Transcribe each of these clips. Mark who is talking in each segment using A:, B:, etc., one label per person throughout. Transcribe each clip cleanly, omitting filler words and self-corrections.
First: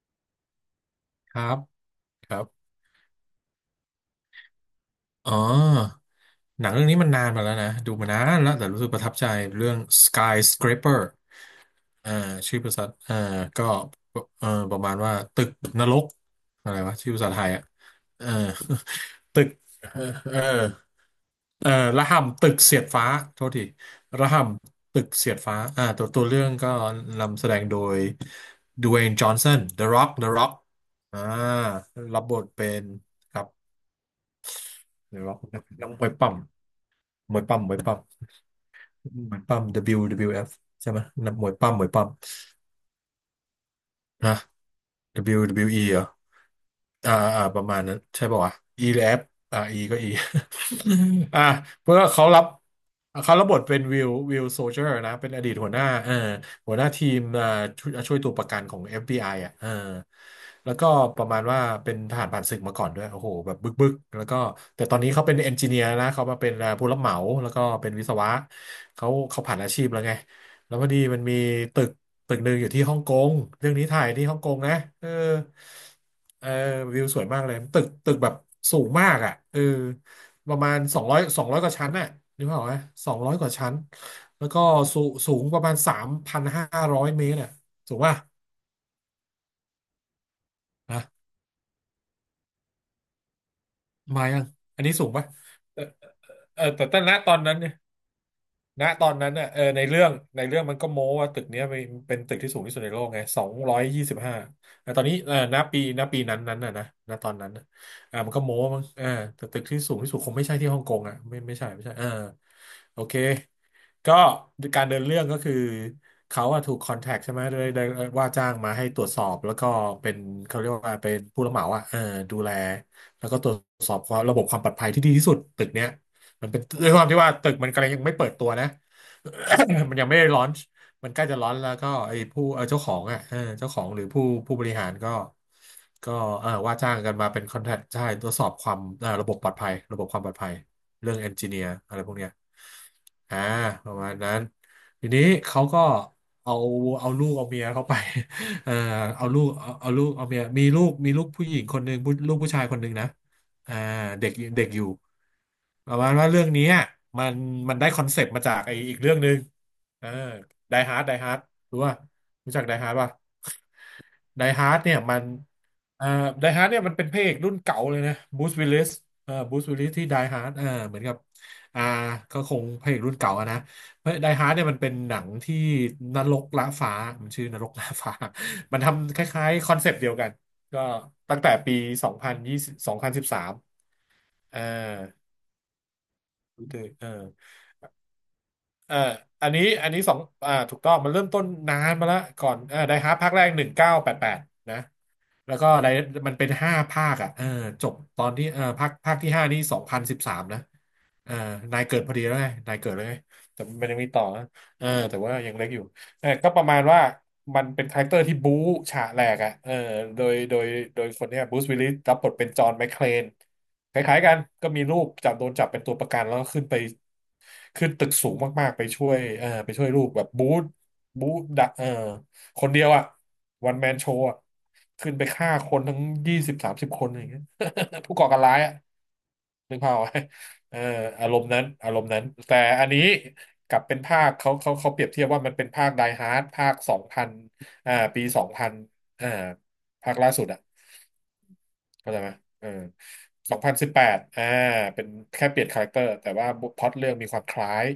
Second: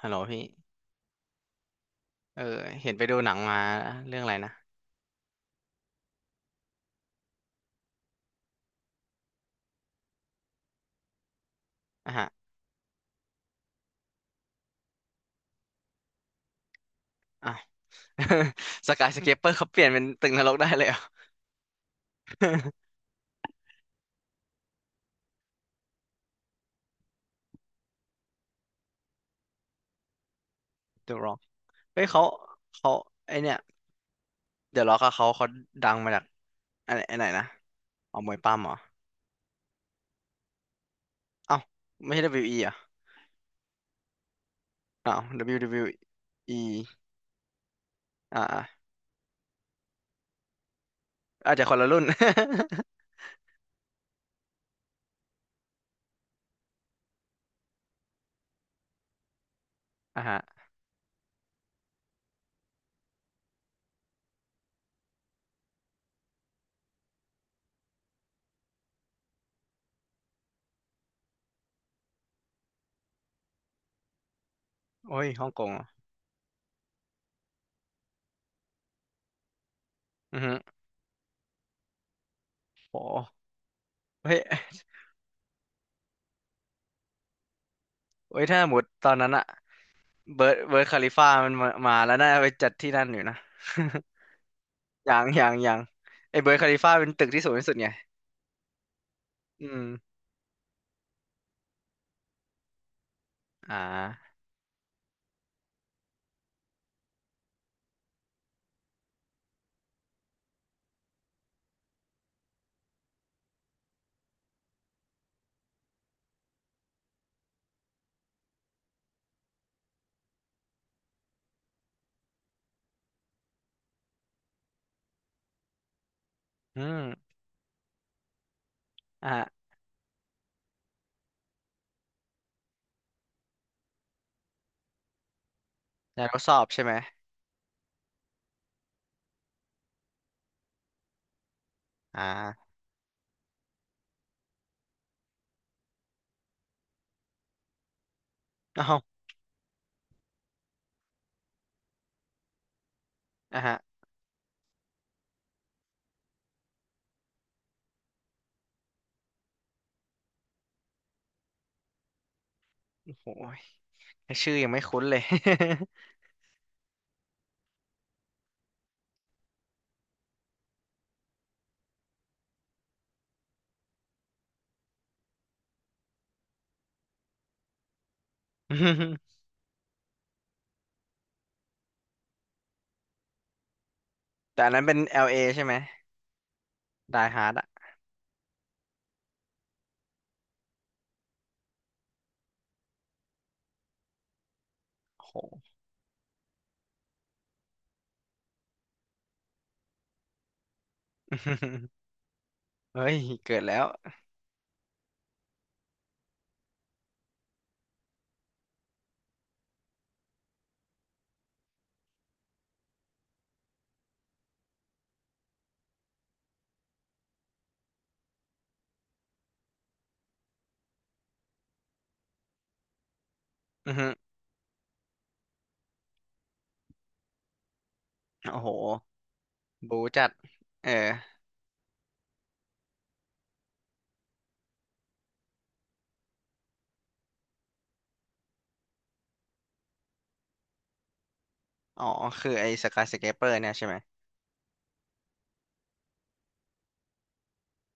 A: ฮัลโหลพี่
B: ครับครั
A: เออ
B: บ
A: เห็นไปดูหนังมาเรื่องอะไรนะ
B: อ๋อ หนังเรื่องนี้มันนานมาแล้วนะ ดูมานานแล้วแต่รู้สึกประทับใจเรื่อง Skyscraper อ่า
A: อ่ะฮะ
B: ชื่อภาษาอ่าก็ประมาณว่าตึกนรกอะไรวะชื่อภาษาไทยอ่ะ
A: อ่ะ
B: เออ
A: สกายส เค ป
B: ตึ
A: เปอ
B: ก
A: ร์เขาเปลี่ยน
B: เอ
A: เป็น
B: อ
A: ตึก
B: เอ
A: น
B: อ
A: รกได้เลยเหรอ
B: เออระห่ำตึกเสียด ฟ้า โทษทีระห่ำตึกเสียดฟ้าอ่าตัวเรื่องก็นำแสดงโดยดเว y นจอห์นสัน The Rock
A: เดอะ
B: อ่า
A: ร็อ กเฮ้ย
B: รั
A: เขา
B: บบทเป็น
A: เขาไอ
B: ครับ
A: เนี่ยเดอะร็อกอะ
B: The
A: เขา
B: Rock
A: เขา
B: นั
A: ดั
B: ก
A: ง
B: มว
A: มา
B: ย
A: จาก
B: ปั้ม
A: อันไอัไหน
B: มวย
A: นะ
B: ปั้มมวยปั้ม
A: เอามวยปั้มเหรอ
B: มวยปั้ม WWF ใช่ไหมนับมวย
A: เอ้า
B: ปั้มมวยปั้ม
A: ไม่ใช่ w e เบิลยูอีเหรอ่ะ
B: ฮะ
A: อ้าว
B: WWE เบิลยูดับเบิลยูอีเหรอ
A: WWE อ
B: อ่าประมาณนั้นใช่
A: อ่า
B: ป่าววะ
A: อะ
B: E แลบอ F E ก็ E อ่า
A: อาจจะคนละ
B: เพื่อ
A: รุ่น
B: เขารับเขารับบทเป็นวิลโซเจอร์นะเป็นอดีตหัวหน้าหัวหน้าทีมอ่าช่วยตัวประกันของ FBI อฟบีไออ่ะเออ
A: อ่ะฮะ
B: แล้วก็ประมาณว่าเป็นทหารผ่านศึกมาก่อนด้วยโอ้โหแบบบึกแล้วก็แต่ตอนนี้เขาเป็นเอนจิเนียร์นะเขามาเป็นผู้รับเหมาแล้วก็เป็นวิศวะเขาผ่านอาชีพแล้วไงแล้วพอดีมันมีตึกตึกหนึ่งอยู่ที่ฮ่องกงเรื่องนี้ถ่ายที่ฮ่องกงนะเออ
A: โอ้ยฮ่องกงเหรอ
B: เออวิวสวยมากเลยตึกแบบสูงมากอ่ะเออ
A: อือ
B: ป
A: ฮึ
B: ระมาณสองร้อยกว่าชั้นน่ะนึกภาพออกไหม
A: โอ
B: สองร้อยก
A: ้
B: ว่าชั้น
A: เฮ้ย
B: แล้วก็สูสูงประมาณสามพันห้าร้อยเมตรอ่ะสูงป่ะ
A: เฮ้ยถ้าหมดตอนนั้นอะเบิร์ดคา
B: นะ
A: ลิฟ่ามันมาแล้วน่าไปจัดที่นั่นอยู่นะ
B: มายังอันนี้สู
A: อ
B: ง
A: ย่าง
B: ป่ะ
A: อย่างอย่าง
B: เออ
A: ไอ้เบอร์
B: เอ
A: a
B: อ
A: คาลิ
B: แต่
A: ฟาเป็นตึ
B: ต
A: ก
B: อน
A: ที่สู
B: นั้
A: ง
B: น
A: ที่
B: เนี่ย
A: สุดไง
B: ณตอนนั้นน่ะเออ
A: อื
B: ใน
A: ม
B: เรื่องมันก็โม้ว่าตึกเนี้ยเป็นตึกที่สูงที่สุดในโลกไงสอง
A: อ่
B: ร้อยยี่สิบ
A: า
B: ห้าแต่ตอนนี้เออณปีนั้นน่ะนะณตอนนั้นน่ะมันก็โม้มั้งเออแต่ตึกที่สูงที่สุดคงไม่ใช่ที่ฮ่องกงอ่ะไม่ใช่เออโอเคก็การเดินเรื่องก็คือเขาอะถูกคอนแทคใช่ไหมได้ว่าจ้างมาให้ตรวจสอบแล้วก็เป็นเขาเรียกว่าเป็นผู้รับเหมาอะเออดูแลแล้วก็ตรวจสอบความระบบความปลอดภัยที่ดีที่สุดตึกเนี้ย มันเป็น
A: อื
B: ด้วยความที่
A: ม
B: ว่าตึกมันกำลังยังไม่เปิดตัวนะ
A: อ่า
B: มันยังไม่ได้ลอนช์มันใกล้จะลอนช์แล้วก็ไอ้ผู้เจ้าของอ่ะเออเจ้าของหรือผู้บริหารก็ก็
A: อยากทด
B: เอ
A: ส
B: อ
A: อบ
B: ว่า
A: ใช่ไหม
B: จ้างกันมาเป็นคอนแทคใช่ตรวจสอบความระบบปลอดภัยระบบความปลอดภัยเรื่องเอนจิเนียร์อะไรพวกเนี้ย
A: อ่า
B: อ่าประมาณนั้นทีนี้เขาก็เอาเอาลูกเอาเมียเขาไป เออ
A: เอ้า
B: เอาลูกเอาเอาเมียมีลูกผู้หญิงคนหนึ่งลูกผู้ชายคนหนึ่งนะ
A: อ่าฮะ
B: อ่าเด็กเด็กอยู่ประมาณว่าเรื่องนี้อะมันมันได้คอนเซปต์มาจากไออีกเรื่องหนึ่งเออไดฮาร์ดรู้ป่ะรู้จักไดฮาร์ดป่ะ
A: โอ้โห
B: ได
A: ชื่อยั
B: ฮา
A: ง
B: ร์ด
A: ไม่
B: เนี่ย
A: คุ้นเล
B: มั
A: ย
B: นเอ่อไดฮาร์ดเนี่ยมันเป็นพระเอกรุ่นเก่าเลยนะบูสวิลลิสเอ่อบูสวิลลิสที่ไดฮาร์ดเอ่อเหมือนกับอ่าก็คงพระเอกรุ่นเก่าอะนะเพราะไดฮาร์ดเนี่ยมันเป็นหนังที่นรกละฟ้ามันชื่อนรกละฟ้า มันทำคล้า ยๆคอนเซปต์เดียวกันก็ตั้งแต่ปีสองพันสิบสามเอ่อ
A: แต่อันนั้นเป็น LA ใช่ไหมได
B: Twitter เออ
A: ฮาร์ดอะ
B: อ่าอันนี้สองถูกต้อง มันเริ่มต้นนานมาแล้ว ก่อนไดฮาร์ภาคแรกหนึ่งเก้าแปดแปดนะ
A: โอ้โห
B: แล้วก็มันเป็นห้าภาคอ่ะเออจบตอนที่เออภาคที่ห้านี่สองพันสิบสามนะเออนาย เกิดพอดีแล้วไงนายเกิด
A: เฮ้
B: แล้วไง
A: ย เกิ
B: แต่
A: ดแล้
B: มั
A: ว
B: นยังมีต่อนะเออแต่ว่ายังเล็กอยู่ เออก็ประมาณว่ามันเป็นคาแรคเตอร์ที่บู๊ฉะแหลกอ่ะเออโดย โดยโดยคนเนี้ยบรูซวิลลิสรับบทเป็นจอห์นแมคเคลนคล้ายๆกันก็มีลูกโดนจับเป็นตัวประกันแล้วก็ขึ้นไปตึกสูงมากๆไปช่วยเออไปช่วยลูกแบบบู๊บู๊ดะเออคนเดียวอ่ะวันแม
A: อื
B: น
A: อ
B: โช
A: ฮึ
B: ว์อ่ะขึ้นไปฆ่าคนทั้งยี่สิบสามสิบคนอย่างเงี้ย ผู้ก่อการร้า
A: โอ้
B: ย
A: โห
B: อ่ะนึกภาพ
A: บู
B: ไว้
A: จัด
B: เอ่อ
A: เออ
B: อารมณ์นั้นแต่อันนี้กลับเป็นภาคเขาเปรียบเทียบว่ามันเป็นภาคไดฮาร์ดภาคสองพันปีสองพันอ่าภาคล่าสุดอะ
A: อ๋อ
B: เข้าใจไหม
A: คือ
B: เอ
A: ไอ้
B: อ
A: สกายสเคเปอร์
B: สอง
A: เนี่
B: พั
A: ย
B: น
A: ใช่
B: สิบ
A: ไหม
B: แปดอ่าเป็นแค่เปลี่ยนคาแรคเตอร์แต่ว่าพล็อตเรื่องมีความคล้าย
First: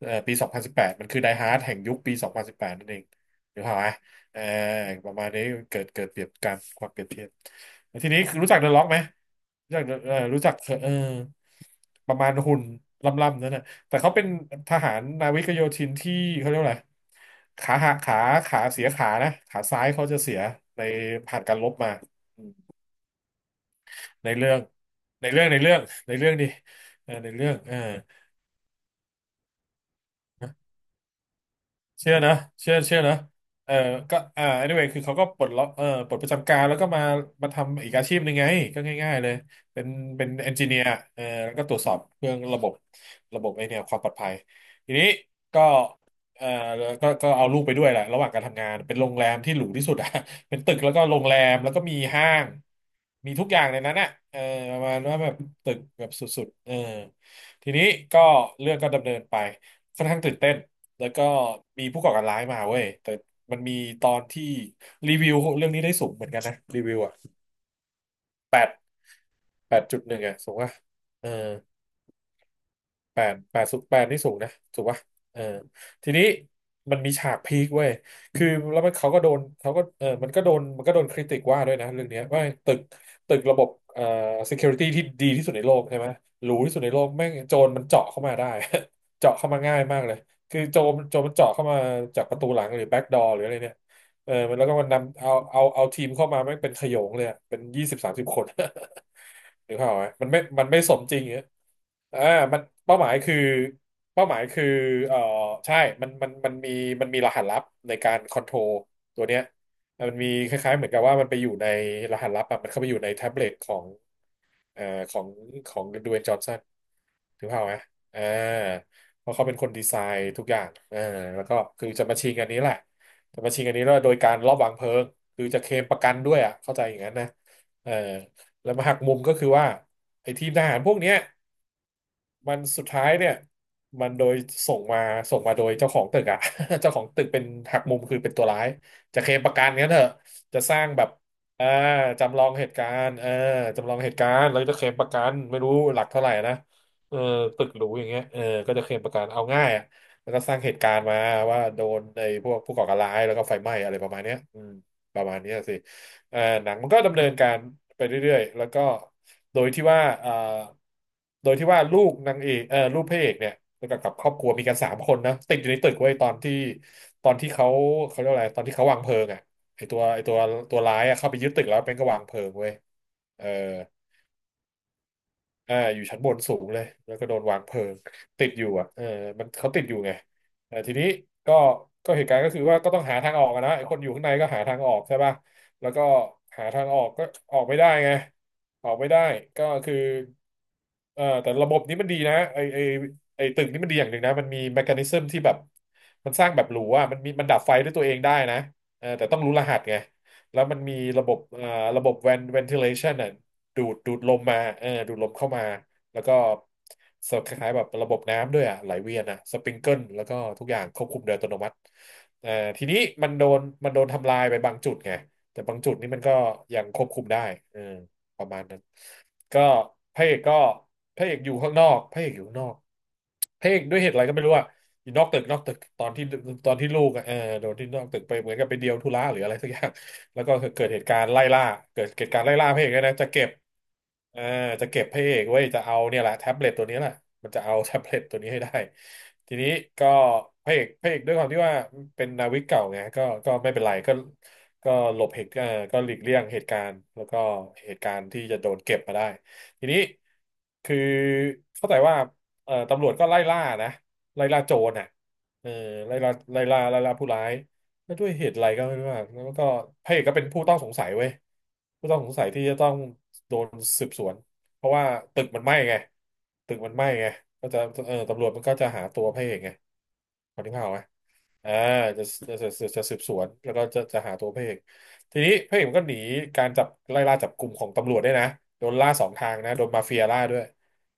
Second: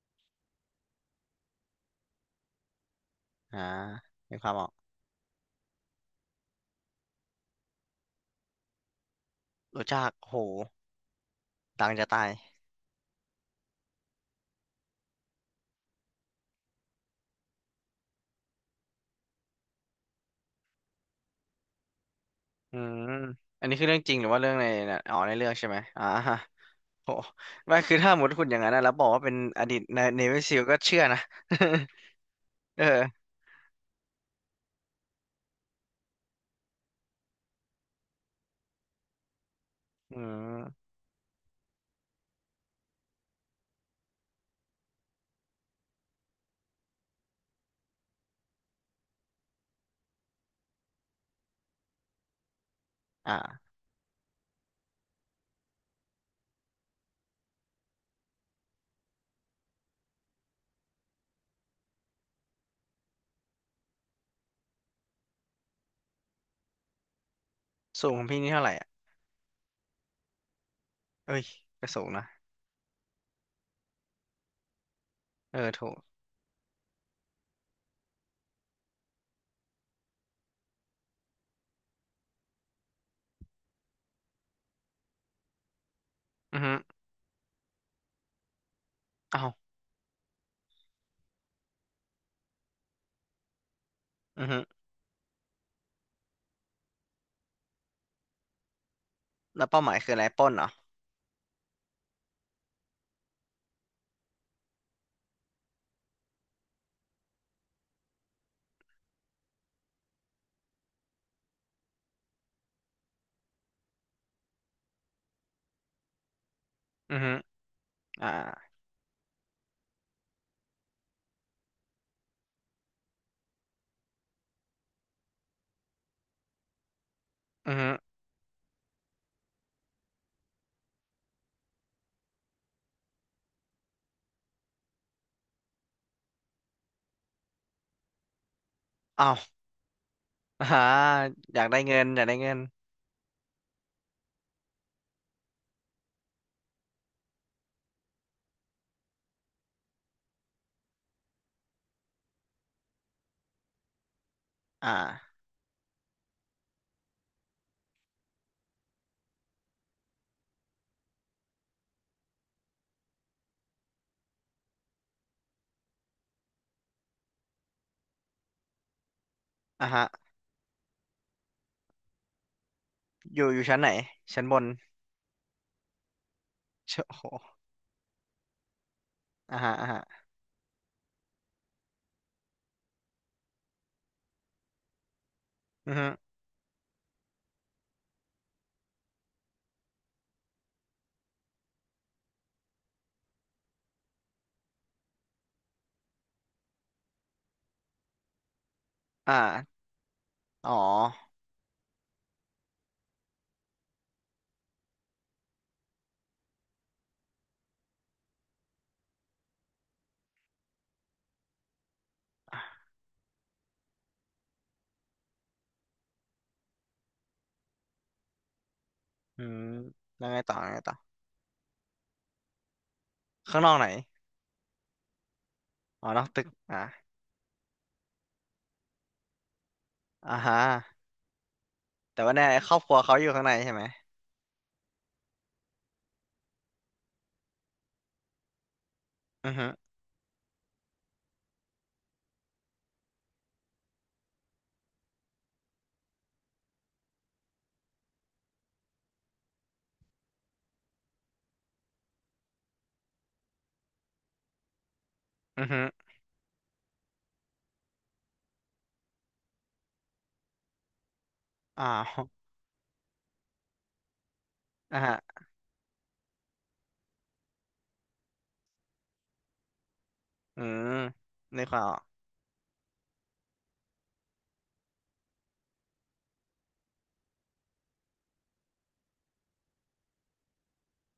B: ปีสองพันสิบแปดมันคือไดฮาร์ดแห่งยุคปีสองพันสิบแปดนั่นเองห
A: อ่า
B: รือเปล่าไหม
A: มี
B: เออ
A: ความออก
B: ประมาณนี้เกิดเปรียบการความเปรียบเทียบแล้วทีนี้คือรู้จักเดอะล็อกไหมรู้จัก
A: รู้ จัก
B: เออ
A: โอ้โห
B: รู้จักเออ
A: ดังจะ
B: ประ
A: ตาย
B: มาณหุ่นล่ำๆนั่นนะแต่เขาเป็นทหารนาวิกโยธินที่เขาเรียกว่าอะไรขาหักขาขาเสียขานะขาซ้ายเขาจะเสียในผ่านการรบมา
A: อืมอันนี้คือเรื่องจริงหรื
B: ใน
A: อว่าเรื่
B: เรื่
A: อง
B: อง
A: ในน่ะอ๋อ
B: ใน
A: ใน
B: เรื่อ
A: เรื่
B: ง
A: อง
B: ใน
A: ใช่
B: เรื่
A: ไหม
B: อง
A: อ่า
B: ในเรื่องดิเอ
A: โห
B: อในเรื่องเอ
A: ไม่
B: อ
A: คือถ้าสมมติคุณอย่างนั้นนะแล้วบอกว่าเป็นอดีตในเนวิซิลก็เชื่อนะ
B: เชื่อนะเชื่อ เชื่อ
A: เอ
B: นะ
A: อ
B: เออก็anyway คือเขาก็ปลดล็อกปลดประจำการแล้วก็มาทำอีกอาชีพหนึ่งไงก็ง่ายๆเลยเป็น
A: อื
B: เป็นเอนจิเนีย
A: ม
B: ร์เออแล้วก็ตรวจสอบเรื่องระบบระบบไอเนี่ยความปลอดภัยทีนี้ก็เออก็เอาลูกไปด้วยแหละระหว่างการทำงานเป็นโรงแรมที่หรูที่สุดอะ เป็นตึกแล้วก็โรงแรมแล้วก็มีห้างมีทุกอย่าง
A: อ่า
B: ในนั้นอะเออประมาณว่าแบบตึกแบบสุดๆเออทีนี้ก็เรื่องก็ดำเนินไปค่อนข้างตื่นเต้น แล้วก็มีผู้ก่อการร้ายมาเว้ยแต่มันมีตอนที่รีวิวเรื่องนี้ได้สูงเหมือนกันนะรีวิวอ่ะ
A: สูงของพี่นี่
B: แป
A: เท่าไห
B: ด
A: ร่อ่ะ
B: แปดจุดหนึ่งอ่ะสูงอ่ะเออ
A: เอ้ยก็สูงนะ
B: แปดแปดสูงแปดนี่สูงนะถูกปะเออ
A: เออถูก
B: ทีนี้มันมีฉากพีคเว้ยคือแล้วมันเขาก็โดนเขาก็มันก็โดนคริติกว่าด้วยนะเรื่องเนี้ยว่าตึกระบบsecurity ที่ดีที่สุดในโลกใช่ไหมหรู
A: อือ
B: ที่
A: ฮึ
B: สุดในโลกแม่งโจรมันเจาะเข้ามาได้ เจาะเข้ามา
A: เอ้า
B: ง่ายมากเลยคือโจรมันเจาะเข้ามาจากประตูหลังหรือ back door หรืออะไรเนี่ยเออ
A: อือ
B: มัน
A: ฮึ
B: แล้วก็มันนำเอาทีมเข้ามาแม่งเป็นขโยงเลยอะเป็นยี่สิบสามสิบคน
A: แล้ว
B: หรือ
A: เป้า
B: เป
A: ห
B: ล่า
A: มา
B: พ
A: ย
B: ไหม
A: คืออะไร
B: มัน
A: ป
B: ไม่
A: ล้นเหร
B: มัน
A: อ
B: ไม่สมจริงอย่างเงี้ยอ่ามันเป้าหมายคือเป้าหมายคือเอ่อใช่มันมันมีรหัสลับในการคอนโทรลตัวเนี้ย มันมีคล้ายๆเหมือนกับว่ามันไปอยู่ในรหัสลับอะมันเข้าไปอยู่ในแท็บเล็ตของ เอ่อของดเวย์นจอห์นสัน
A: อือฮึ
B: ถึงเปล่าพไหมเอา
A: อ่า
B: เพราะเขาเป็นคนดีไซน์ทุกอย่างเออแล้วก็คือจะมาชิงอันนี้แหละจะมาชิงอันนี้แล้วโดยการลอบวางเพลิงคือจะเคลมประกันด้วยอ่ะเข้าใจอย่างนั้นนะ
A: อือ
B: เอ
A: ฮึ
B: อแล้วมาหักมุมก็คือว่าไอ้ทีมทหารพวกเนี้ย มันสุดท้ายเนี่ยมันโดยส่งมาโดยเจ้าของตึกอะ เจ้าของตึกเป็นหักมุมคือเป็นตัวร้ายจะเค
A: เอ้า
B: ลมประกันงั้นเถอะจะส
A: อ่า
B: ร้างแบบ
A: อยาก
B: อ่า
A: ได้เงินอยากได้
B: จำลอ
A: เงิ
B: ง
A: น
B: เหตุการณ์เออจำลองเหตุการณ์แล้วจะเคลมประกันไม่รู้หลักเท่าไหร่นะเออตึกหรูอย่างเงี้ยเออก็จะเคลมประกันเอาง่ายอะแล้วก็สร้างเหตุการณ์มาว่าโดนไอ้พวกผู้ก่อการร้ายแล้วก็ไฟไหม้อะไรประมาณเนี้ยอืม
A: อ่
B: ประมา
A: า
B: ณเนี้ยสิ หนังมันก็ดำเนินการไปเรื่อยๆแล้วก็โดยที่ว่าโดยที่ว่าลูกนางเอกเอ่อลูกพระเอกเนี่ยแล้วก็กับครอบครัวมีกันสามคนนะติดอยู่ในตึกไว้ยตอนที่เขาเขาเรียกว่าอะไรตอนที่เขาวางเพลิงอ่ะ
A: อ่าฮะ
B: ไอตัวตัวร้ายอะเข้าไปยึดตึกแล้วเป็นก็วางเพลิงเว้ย
A: อ
B: เออ
A: ยู่อยู่ชั้นไหนชั้นบน
B: อ่าอยู่ชั้นบนสูงเลย
A: เช
B: แล้
A: โอ้
B: ว
A: โห
B: ก็โดนวางเพลิงติดอยู่อ่ะเออมัน
A: อ่า
B: เขา
A: ฮะ
B: ติด
A: อ่า
B: อยู่
A: ฮะ
B: ไงแต่ทีนี้ก็เหตุการณ์ก็คือว่าก็ต้องหาทางออกอะนะไอ้คนอยู่ข้างในก็หาทางออกใช่ป่ะแล้ว
A: อือ
B: ก็
A: ฮึ
B: หาทางออกก็ออกไม่ได้ไงออกไม่ได้ก็คือแต่ระบบนี้มันดีนะไอตึกนี้มันดีอย่างหนึ่งนะมันมีแมคานิซึมที่แบบมันสร้างแบบหรูอ่ะมันมีมันดับไฟด้วยตัวเองได้นะเออแต่
A: อ
B: ต้องรู้รหั
A: ่า
B: สไง แล้ว
A: อ๋
B: มันมีระบ
A: อ
B: บระบบ ventilation น่ะดูดลมมาเออดูดลมเข้ามา แล้วก็สคล้ายๆแบบระบบน้ำด้วยอ่ะไหลเวียนอ่ะสปริงเกิลแล้วก็ทุกอย่างควบคุมโดยอัตโนมัติเอ่อ
A: อ่ะ
B: ทีนี้มันโดนทำลายไปบางจุดไงแต่บางจุดนี่มันก็ยังควบคุมได้เออประมาณนั้น
A: อืม
B: ก็พ
A: แล้
B: ระ
A: ว
B: เอ
A: ไง
B: ก
A: ต่อ
B: ก็
A: แล้วไงต่อ
B: พระเอกอยู่ข้างนอกพระเอกอยู่ข้างนอก
A: ข้าง
B: พ
A: น
B: ระ
A: อ
B: เอ
A: ก
B: ก
A: ไหน
B: ด้วยเหตุอะไรก็ไม่รู้อะอยู่นอกตึก
A: อ๋อนอกตึก
B: ตอ
A: อ่า
B: นที่ลูกอะเออโดนที่นอกตึกไปเหมือนกับไปเดียวธุระหรืออะไรสักอย่าง
A: อ่า
B: แล้ว
A: ฮ
B: ก็
A: ะ
B: เกิด
A: แต่
B: เห
A: ว่า
B: ตุการ
A: เนี่
B: ณ์
A: ย
B: ไล่ล่า
A: ครอ
B: พ
A: บ
B: ระเอ
A: ค
B: ก
A: รัว
B: ด้วย
A: เขา
B: นะ
A: อยู่ข้างในใช่ไหม
B: เอ่าจะเก็บพระเอกไว้ยจะเอาเนี่ยแหละแท็บเล็ตตัวนี้แหละมันจะเอา แท็บเล็ตตัวนี้ให้ได้
A: อื
B: ที
A: อฮึ
B: นี้ก็พระเอกด้วยความที่ว่าเป็นนาวิกเก่าไงก็ไม่เป็นไรก็หลบเหตุเอ่อก็หลีกเลี่ยงเหตุการณ์แล้วก็เหตุการณ์ที่จะโดนเก็บมาได้ทีนี้คือเข้าใจว่าตำรวจก็ไล่ล่านะไล่ล่าโจรน่ะ
A: อื
B: เอ
A: อ
B: อ
A: ฮึ
B: ไล่ล่าผู้ร้าย แล้วด้วยเหตุอะไรก็ไม่รู้อะแล้วก็พระเอกก็เป็นผู้ต้องสงสัยเว้ย
A: อ้า
B: ผู้ต้อง
A: ว
B: สงสัยที่จะต้องโดนสืบสวนเพราะ
A: อ่ะ
B: ว่า
A: ฮะ
B: ตึกมันไหม้ไงตึกมันไหม้ไงก็จะเออตำรวจมันก็จะหาตัวพระเอกไงพ
A: อื
B: อที่ภาพอ
A: ม
B: อกไหม
A: นึก
B: อ่า
A: วาออก
B: จะจะสืบสวนแล้วก็จะหาตัวพระเอกทีนี้พระเอกมันก็หนีการจับไล่ล่าจับกลุ่มของตำรวจด้วยนะโดนล่าสองทางนะโดนมาเฟียล่าด้วย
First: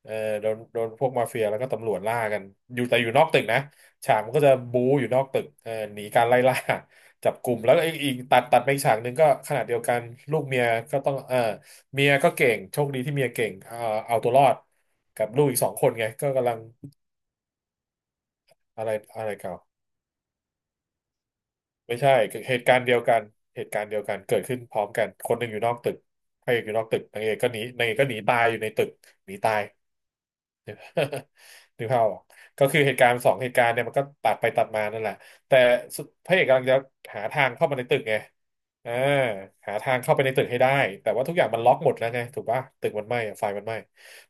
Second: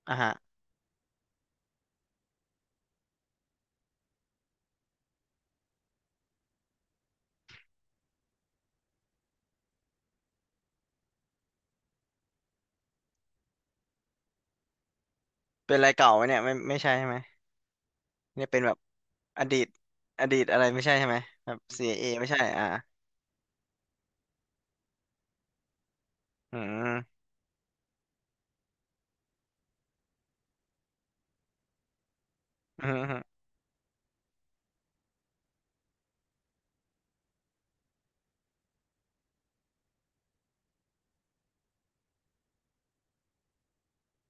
B: เออ
A: อ่ะฮะ
B: โดนพวกมาเฟียแล้วก็ตำรวจล่ากันอยู่แต่อยู่นอกตึกนะ ฉากมันก็จะบู๊อยู่นอกตึกหนีการไล่ล่า จับกลุ่มแล้วก็อีกตัดไปอีกฉากหนึ่งก็ขนาดเดียวกันลูกเมียก็ต้องเออเมียก็เก่งโชคดีที่เมียเก่งเอาตัวรอดกับลูกอีกสอ
A: เป็
B: ง
A: นอะ
B: ค
A: ไร
B: นไง
A: เก่าไหม
B: ก็
A: เนี่ย
B: กำ
A: ไม่
B: ลัง
A: ไม่ใช่ใช่ไหมเนี่ยเป็นแบบ
B: อะไรอะไร
A: อ
B: เก่า
A: ดีตอดีตอะไรไม่ใช่ใช่ไหมแบบ c
B: ไม่
A: เอ
B: ใช่
A: ไม่ใช่
B: เห
A: อ่า
B: ตุการณ์เดียวกันเหตุการณ์เดียวกันเกิดขึ้นพร้อมกันคนหนึ่งอยู่นอกตึกพระ
A: อื
B: เอกอยู่นอกตึก
A: ม
B: นางเอกก็หนีตายอยู่ในตึกหนีตาย นึกภาพออกก็คือ
A: อื
B: เห
A: ม
B: ตุ
A: อ
B: การ
A: ฮึ
B: ณ์สองเหตุการณ์เนี่ยมันก็ตัดไปตัดมานั่นแหละแต่สุดพระเอกกำลังจะหาทางเข้ามาในตึกไงอ่าหาทางเข้าไปในตึกให้ได้แต่ว่าทุกอย่างมันล็อกหมดแล้วไงถูกป่ะตึกมันไหม้อะไฟมันไหม้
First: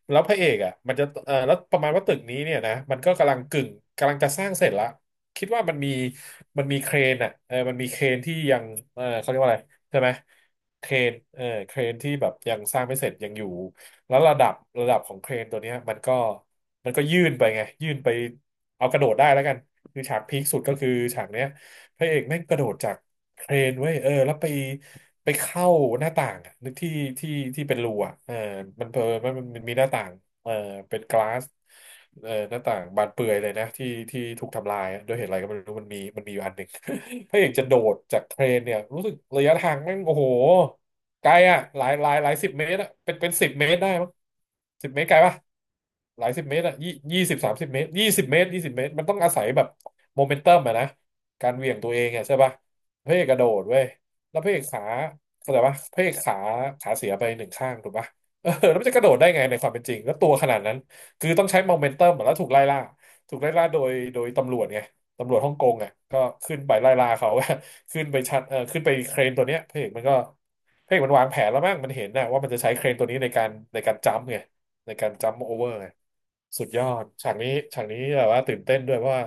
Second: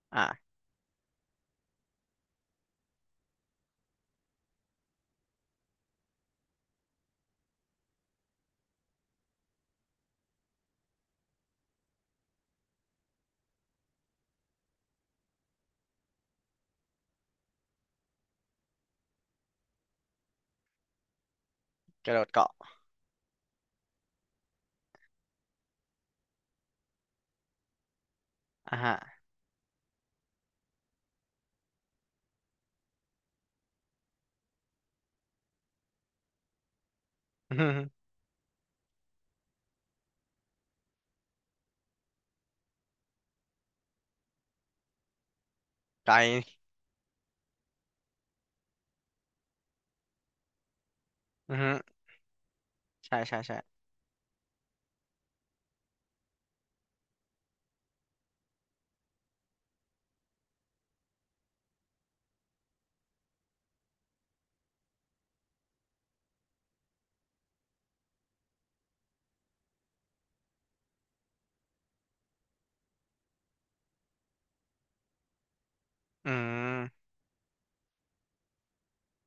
B: แล้วพระเอ
A: อ่า
B: กอ่ะมันจะเออแล้วประมาณว่าตึกนี้เนี่ยนะมันก็กำลังกำลังจะสร้างเสร็จละคิดว่ามันมีเครนอ่ะมันมีเครนที่ยังเขาเรียกว่าอะไรใช่ไหมเครนเครนที่แบบยังสร้างไม่เสร็จยังอยู่ แล้วระดับของเครนตัวเนี้ยมันก็ยื่นไปไงยื่นไปเอากระโดดได้แล้วกันคือฉากพีคสุดก็คือฉากเนี้ยพ
A: ก
B: ระ
A: ระ
B: เอ
A: โด
B: ก
A: ด
B: แม่ง
A: เกาะ
B: กระโดดจากเครนเว้ยแล้วไปไปเข้าหน้าต่างอะนึกที่ที่ที่เป็นรูอ่ะ
A: อ่ะ
B: มัน
A: ฮะ
B: เผลอมันมีหน้าต่าง เออเป็นกลาสหน้าต่างบานเปื่อยเลยนะที่ที่ถูกทำลายอะด้วยเหตุอะไรก็ไม่รู้มันมีอยู่อันหนึ่ง พระเอก
A: อื
B: จะ
A: อ
B: โด
A: ฮึ
B: ดจากเครนเนี่ยรู้สึกระยะทางแม่งโอ้โหไกลอ่ะหลายสิบเมตรอ่ะเป็นสิบเมตรได้มั้งสิบเมตรไกลปะ
A: ไก
B: หลายสิบเม
A: ล
B: ตรอ่ะ20 30 เมตรยี่สิบเมตรมันต้องอาศัยแบบโมเมนตัมอะนะการ
A: อือ
B: เห
A: ฮึ
B: วี่ยงตัวเองอะใช่ปะพระ
A: ใช่
B: เอกก
A: ใช่
B: ระโด
A: ใช่
B: ดเว้ยแล้วพระเอกขาเข้าใจปะพระเอกขาขาเสียไปหนึ่งข้างถูกปะ เออแล้วมันจะกระโดดได้ไงในความเป็นจริงแล้วตัวขนาดนั้นคือต้องใช้โมเมนตัมแล้วถูกไล่ล่าถูกไล่ล่าโดยตำรวจไงตำรวจฮ่องกงอ่ะก็ขึ้นไปไล่ล่าเขา ขึ้นไปชัดขึ้นไปเครนตัวเนี้ยพระเอกมันวางแผนแล้วมั้งมันเห็นนะว่ามันจะใช้เครนตัวนี้ในการจัมป์ไงในการจัมป์โอเวอร์ไง
A: อื
B: สุดยอ
A: ม
B: ดฉากนี้ฉากนี้แบบว่าตื่นเต้นด้วยเพราะว่า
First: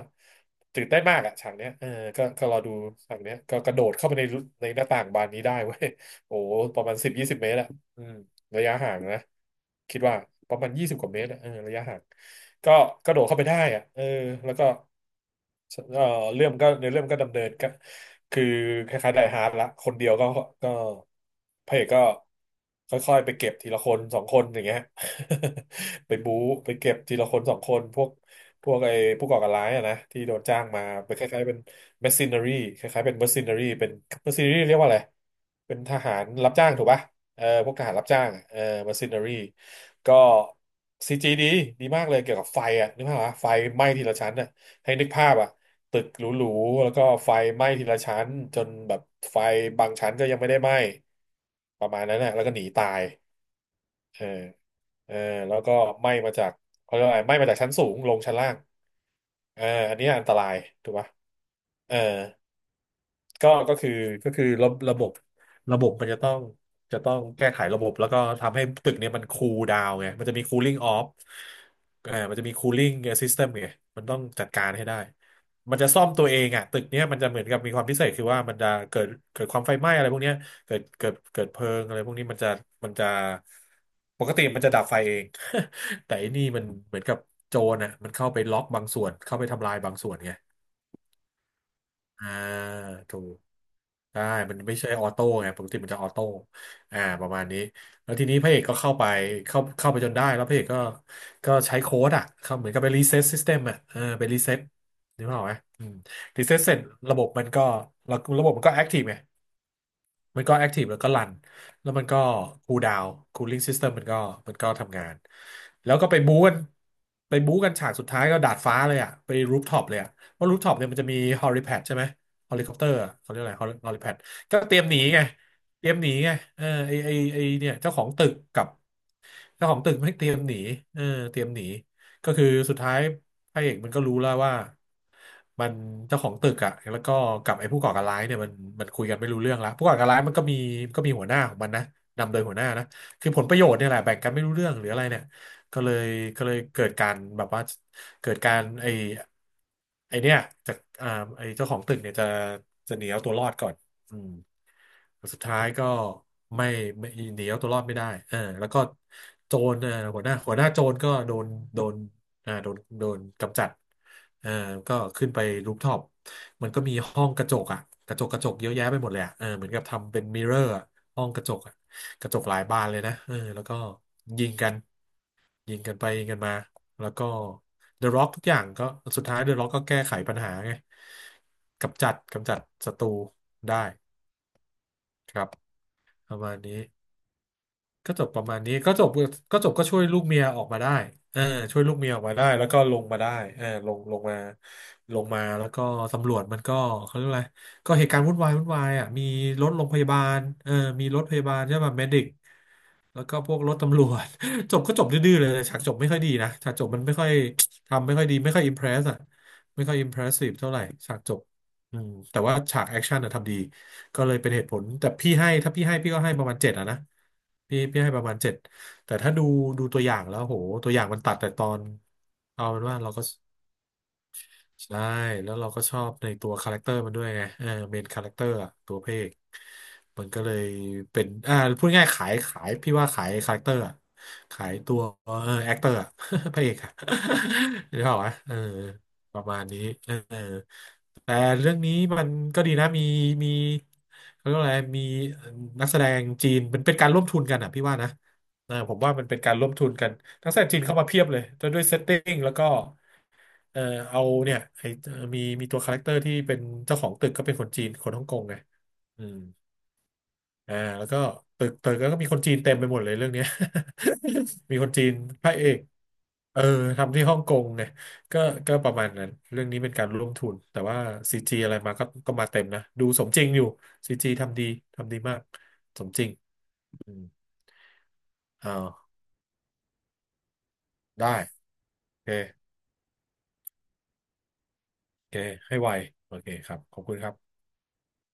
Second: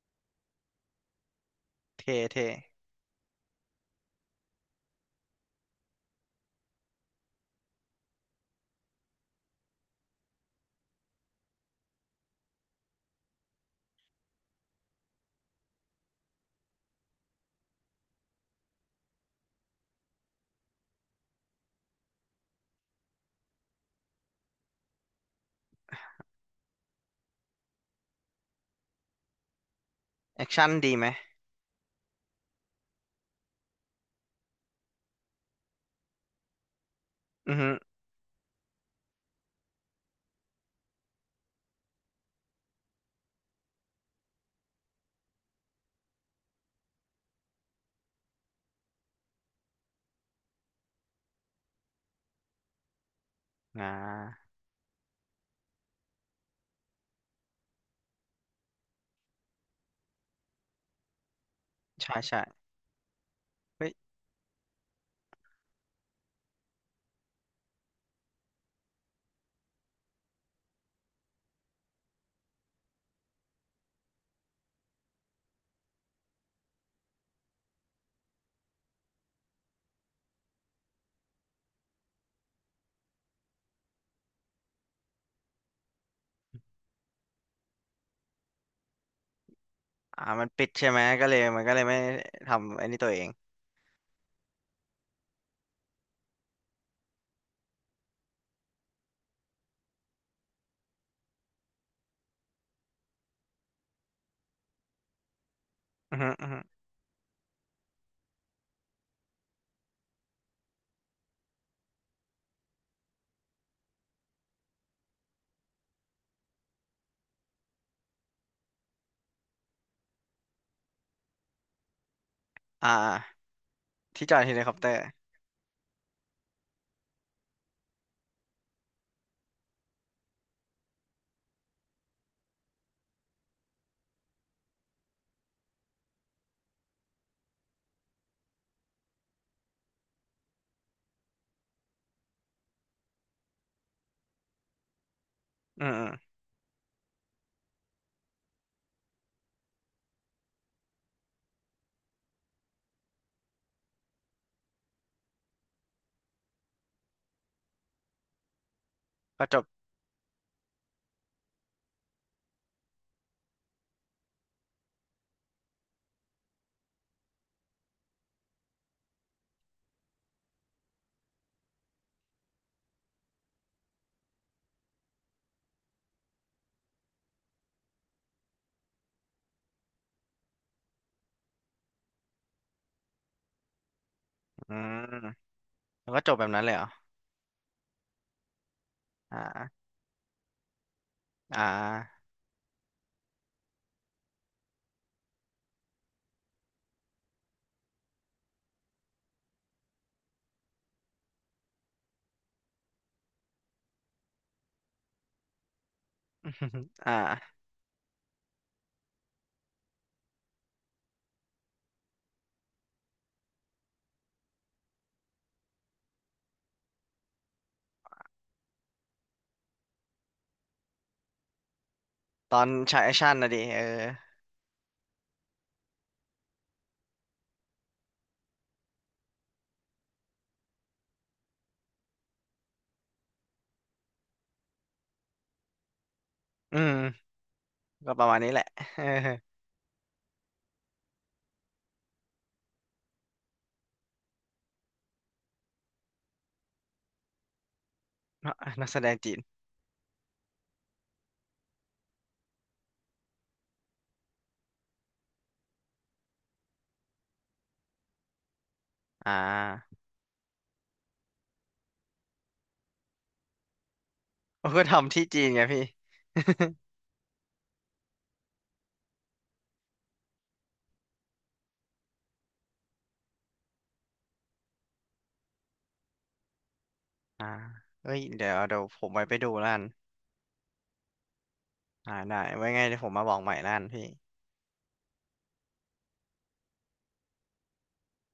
B: ตื่นเต้นมากอ่ะฉากเนี้ย
A: เท่
B: ก็
A: เท่
B: รอดูฉากเนี้ยก็กระโดดเข้าไปในในหน้าต่างบานนี้ได้เว้ยโอ้โหประมาณ10 20 เมตรอ่ะอืม ระยะห่างนะคิดว่าประมาณ20 กว่าเมตรอะเออระยะห่างก็กระโดดเข้าไปได้อะแล้วก็เออเรื่องก็ในเรื่องก็ดำเนินก็คือคล้ายๆไดฮาร์ดละคนเดียวก็ก็พระเอกก็ค่อยๆไปเก็บทีละคนสองคนอย่างเงี้ย ไปบู๊ไปเก็บทีละคนสองคนพวกไอ้ผู้ก่อการร้ายอะนะที่โดน
A: แอค
B: จ้าง
A: ชั่น
B: มา
A: ดีไหม
B: เป็นคล้ายๆเป็น mercenary คล้ายๆเป็น mercenary เป็น mercenary เรียกว่าอะไรเป็นทหารรับจ้างถูกปะ เออ
A: อือ
B: พ
A: ฮึ
B: วกทหารรับจ้างเออมาซินเนอรี่ก็ซีจีดีมากเลยเกี่ยวกับไฟอ่ะนึกภาพว่าไฟไหม้ทีละชั้นอ่ะให้นึกภาพอ่ะตึกหรูๆแล้วก็ไฟไหม้ทีละชั้นจนแบบไฟบางชั้นก็ยังไม่ได้ไหม้ประมาณนั้นนะแล้วก็หนีตาย
A: อ่า
B: เออเออแล้วก็ไหม้มาจากเขาเรียกว่าอะไรไหม้มาจากชั้นสูงลงชั้นล่างเอออันนี้อันตรายถูกปะเออ
A: ใช่ใช่
B: ก็
A: เฮ้
B: คือ
A: ย
B: ก็คือระบบระบบ มันจะต้องแก้ไขระบบแล้วก็ทำให้ตึกเนี่ยมันคูลดาวน์ไงมันจะมี cooling off เออมันจะมี cooling system ไงมันต้องจัดการให้ได้ มันจะซ่อมตัวเองอ่ะตึกเนี้ยมันจะเหมือนกับมีความพิเศษคือว่ามันจะเกิดความไฟไหม้อะไรพวกเนี้ยเกิดเพลิงอะไรพวกนี้มันจะปกติมันจะดับไฟเอง แต่ไอันนี้มันเหมือนกับโจรนะมันเข้าไปล็อกบางส่วนเข้าไปทำลายบางส่วน
A: อ่า
B: ไง
A: มันปิดใช่ไหมก็เลยมันก็เลยไม่
B: อ่า
A: ทำไอันนี้ตัว
B: ถู
A: เอง
B: กได้มันไม่ใช่ออโต้ไงปกติมันจะออโต้อ่าประมาณนี้แล้วทีนี้พระเอกก็เข้าไปเข้าไปจนได้แล้วพระเอกก็ก็ใช้โค้ดอ่ะเข้าเหมือนกับไปรีเซ็ตซิสเต็มอ่ะเออไปรีเซ็ตนึกภาพออกไหมอืม
A: อืมอฮึ
B: รี
A: อืมอ
B: เซ็
A: ฮึ
B: ตเสร็จระบบมันก็ระบบมันก็แอคทีฟไง มันก็แอคทีฟแล้วก็รันแล้วมันก็คูลดาวน์คูลิ่งซิสเต็มมันก็ทำงาน แล้วก็ไปบู๊กันไปบู๊กันฉากสุดท้ายก็ดาดฟ้าเลยอ่ะไปรูฟท็อปเลยอ่ะเพราะรูฟท็อปเนี่ยมันจะมีฮอลิแพดใช่ไหมฮอลิคอปเต
A: อ่
B: อร์เขาเรียก
A: า
B: อะไรฮอลิแพด
A: ที่จอดเฮ
B: ก็
A: ลิค
B: เต
A: อป
B: รีย
A: เต
B: ม
A: อ
B: หนี
A: ร์
B: ไงเตรียมหนีไงเออไอเนี่ยเจ้าของตึกกับ เจ้าของตึกไม่เตรียมหนีเออเตรียมหนีก็คือสุดท้ายพระเอกมันก็รู้แล้วว่ามันเจ้าของตึกอะแล้วก็กับไอ้ผู้ก่อการร้ายเนี่ยมันคุยกันไม่รู้เรื่องแล้วผู้ก่อการร้ายมันก็มีก็มีหัวหน้าของมันนะนำโดยหัวหน้านะคือผลประโยชน์เนี่ยแหละแบ่งกันไม่รู้เรื่องหรืออะไรเนี่ยก็
A: อื
B: เล
A: มอื
B: ย
A: ม
B: ก็เลยเกิดการแบบว่าเกิดการไอ้เนี่ยจากอ่าไอ้เจ้าของตึกเนี่ยจะหนีเอาตัวรอดก่อนอืม สุดท้ายก็ไม่ไม่หนีเอาตัวรอดไม่ได้เออแล้วก็
A: ก็
B: โจ
A: จบ
B: รเออหัวหน้าโจรก็โดนโดนโดนกำจัดเออก็ขึ้นไปรูฟท็อปมันก็มีห้องกระจกอ่ะกระจกเยอะแยะไปหมดเลยอ่ะเออเหมือนกับทำเป็นมิเรอร์อะห้องกระจกอ่ะกระจกหลายบานเลยนะเออแล้วก็ยิงกันยิงกันไปยิงกันมาแล้วก็เดอะร็อกทุกอย่างก็สุดท้ายเดอะร็อกก็แก้ไขปัญหาไงกำจัดศัตรูได้
A: อืม
B: ครับ
A: แล้วก็จ
B: ป
A: บ
B: ระ
A: แบบ
B: มาณ
A: นั้นเลย
B: นี้
A: เหรอ
B: ก็จบประมาณนี้ก็จบก็
A: อ
B: จบก็
A: ่า
B: ช่วยลูกเมียออกมาได้เออ
A: อ่า
B: ช่วยลูกเมียออกมาได้แล้วก็ลงมาได้เออลงมาลงมาแล้วก็ตำรวจมันก็เขาเรียกอะไรก็เหตุการณ์วุ่นวายอ่ะมีรถโรงพยาบาลเออมีรถพยาบาลใช่ป่ะเมดิก แล้วก็พวกรถตำรวจ จบก็จบดื้อๆเลยฉากจบไม่ค่อยดีนะฉากจบ มัน
A: อ่า
B: ไม่ค่อยทำไม่ค่อยดีไม่ค่อยอิมเพรสอะไม่ค่อยอิมเพรสซีฟเท่าไหร่ฉากจบอืมแต่ว่าฉากแอคชั่นอะทำดีก็เลยเป็นเหตุผลแต่พี่ให้ถ้าพี่ให้พี่ก็ให้ประมาณเจ็ดอะนะพี่ให้ประมาณเจ็ดแต่ถ้าดูดูตัวอย่างแล้วโหตัวอย่างมันตัดแต่ตอน
A: ตอ
B: เอา
A: น
B: เป็นว่า
A: ฉายแอ
B: เรา
A: ค
B: ก็
A: ชั่นนะดิเออ
B: ใช่แล้วเราก็ชอบในตัวคาแรคเตอร์มันด้วยไงเออเมนคาแรคเตอร์อะตัวพระเอก มันก็เลยเป็นอ่าพูดง่ายๆขายพี่ว่าขายคาแรคเตอร์อะขายตัวเออแอคเตอร์อะ พระเอก
A: อื
B: อะ
A: ม
B: หรือเป
A: ก็
B: ล่า
A: ประ
B: วะ
A: มาณนี้
B: เออ
A: แหละ เออ
B: ประมาณนี้เออแต่เรื่องนี้มันก็ดีนะมีเขาเรียกว่าอะไรมีนักแสดงจีนมันเป็นการร่วมทุนกันอ่ะพี่ว่านะเออ
A: นัก
B: ผ
A: แส
B: ม
A: ด
B: ว่า
A: ง
B: มัน
A: จี
B: เป็
A: น
B: นการร่วมทุนกันนักแสดงจีนเข้ามาเพียบเลยด้วยเซตติ้งแล้วก็เออเอาเนี่ยไอมีตัวคาแรคเตอร์ที่เป็นเจ้าของตึกก็เป็นคนจีนคนฮ่องกงไงอื
A: อ่
B: ม
A: า
B: อ่าแล้วก็ตึกแล้วก็มีคนจีนเต็มไปหมดเลยเรื่องเนี้ย
A: ผ ม
B: มี
A: ก็
B: คนจีน
A: ทำที่จี
B: พ
A: น
B: ระ
A: ไง
B: เอก
A: พี่
B: เอ อทำที่ฮ่องกงไงก็ก็ประมาณนั้นเรื่องนี้เป็นการร่วมทุนแต่ว่าซีจีอะไรมาก็ก็มาเต็มนะดูสมจริงอยู่ซีจีทำดีทำดีมากสมจริงอืม
A: อ่าเอ้ยเดี๋ยว
B: อ้า
A: เดี๋ยว
B: ว
A: ผมไปไปดูล้าน
B: ได้
A: อ่า
B: โอเค
A: ได้ไว้ไงเดี๋ยวผมมาบอกใหม่ล้านพี่
B: โอเคให้ไวโอเคครับขอบคุณครับ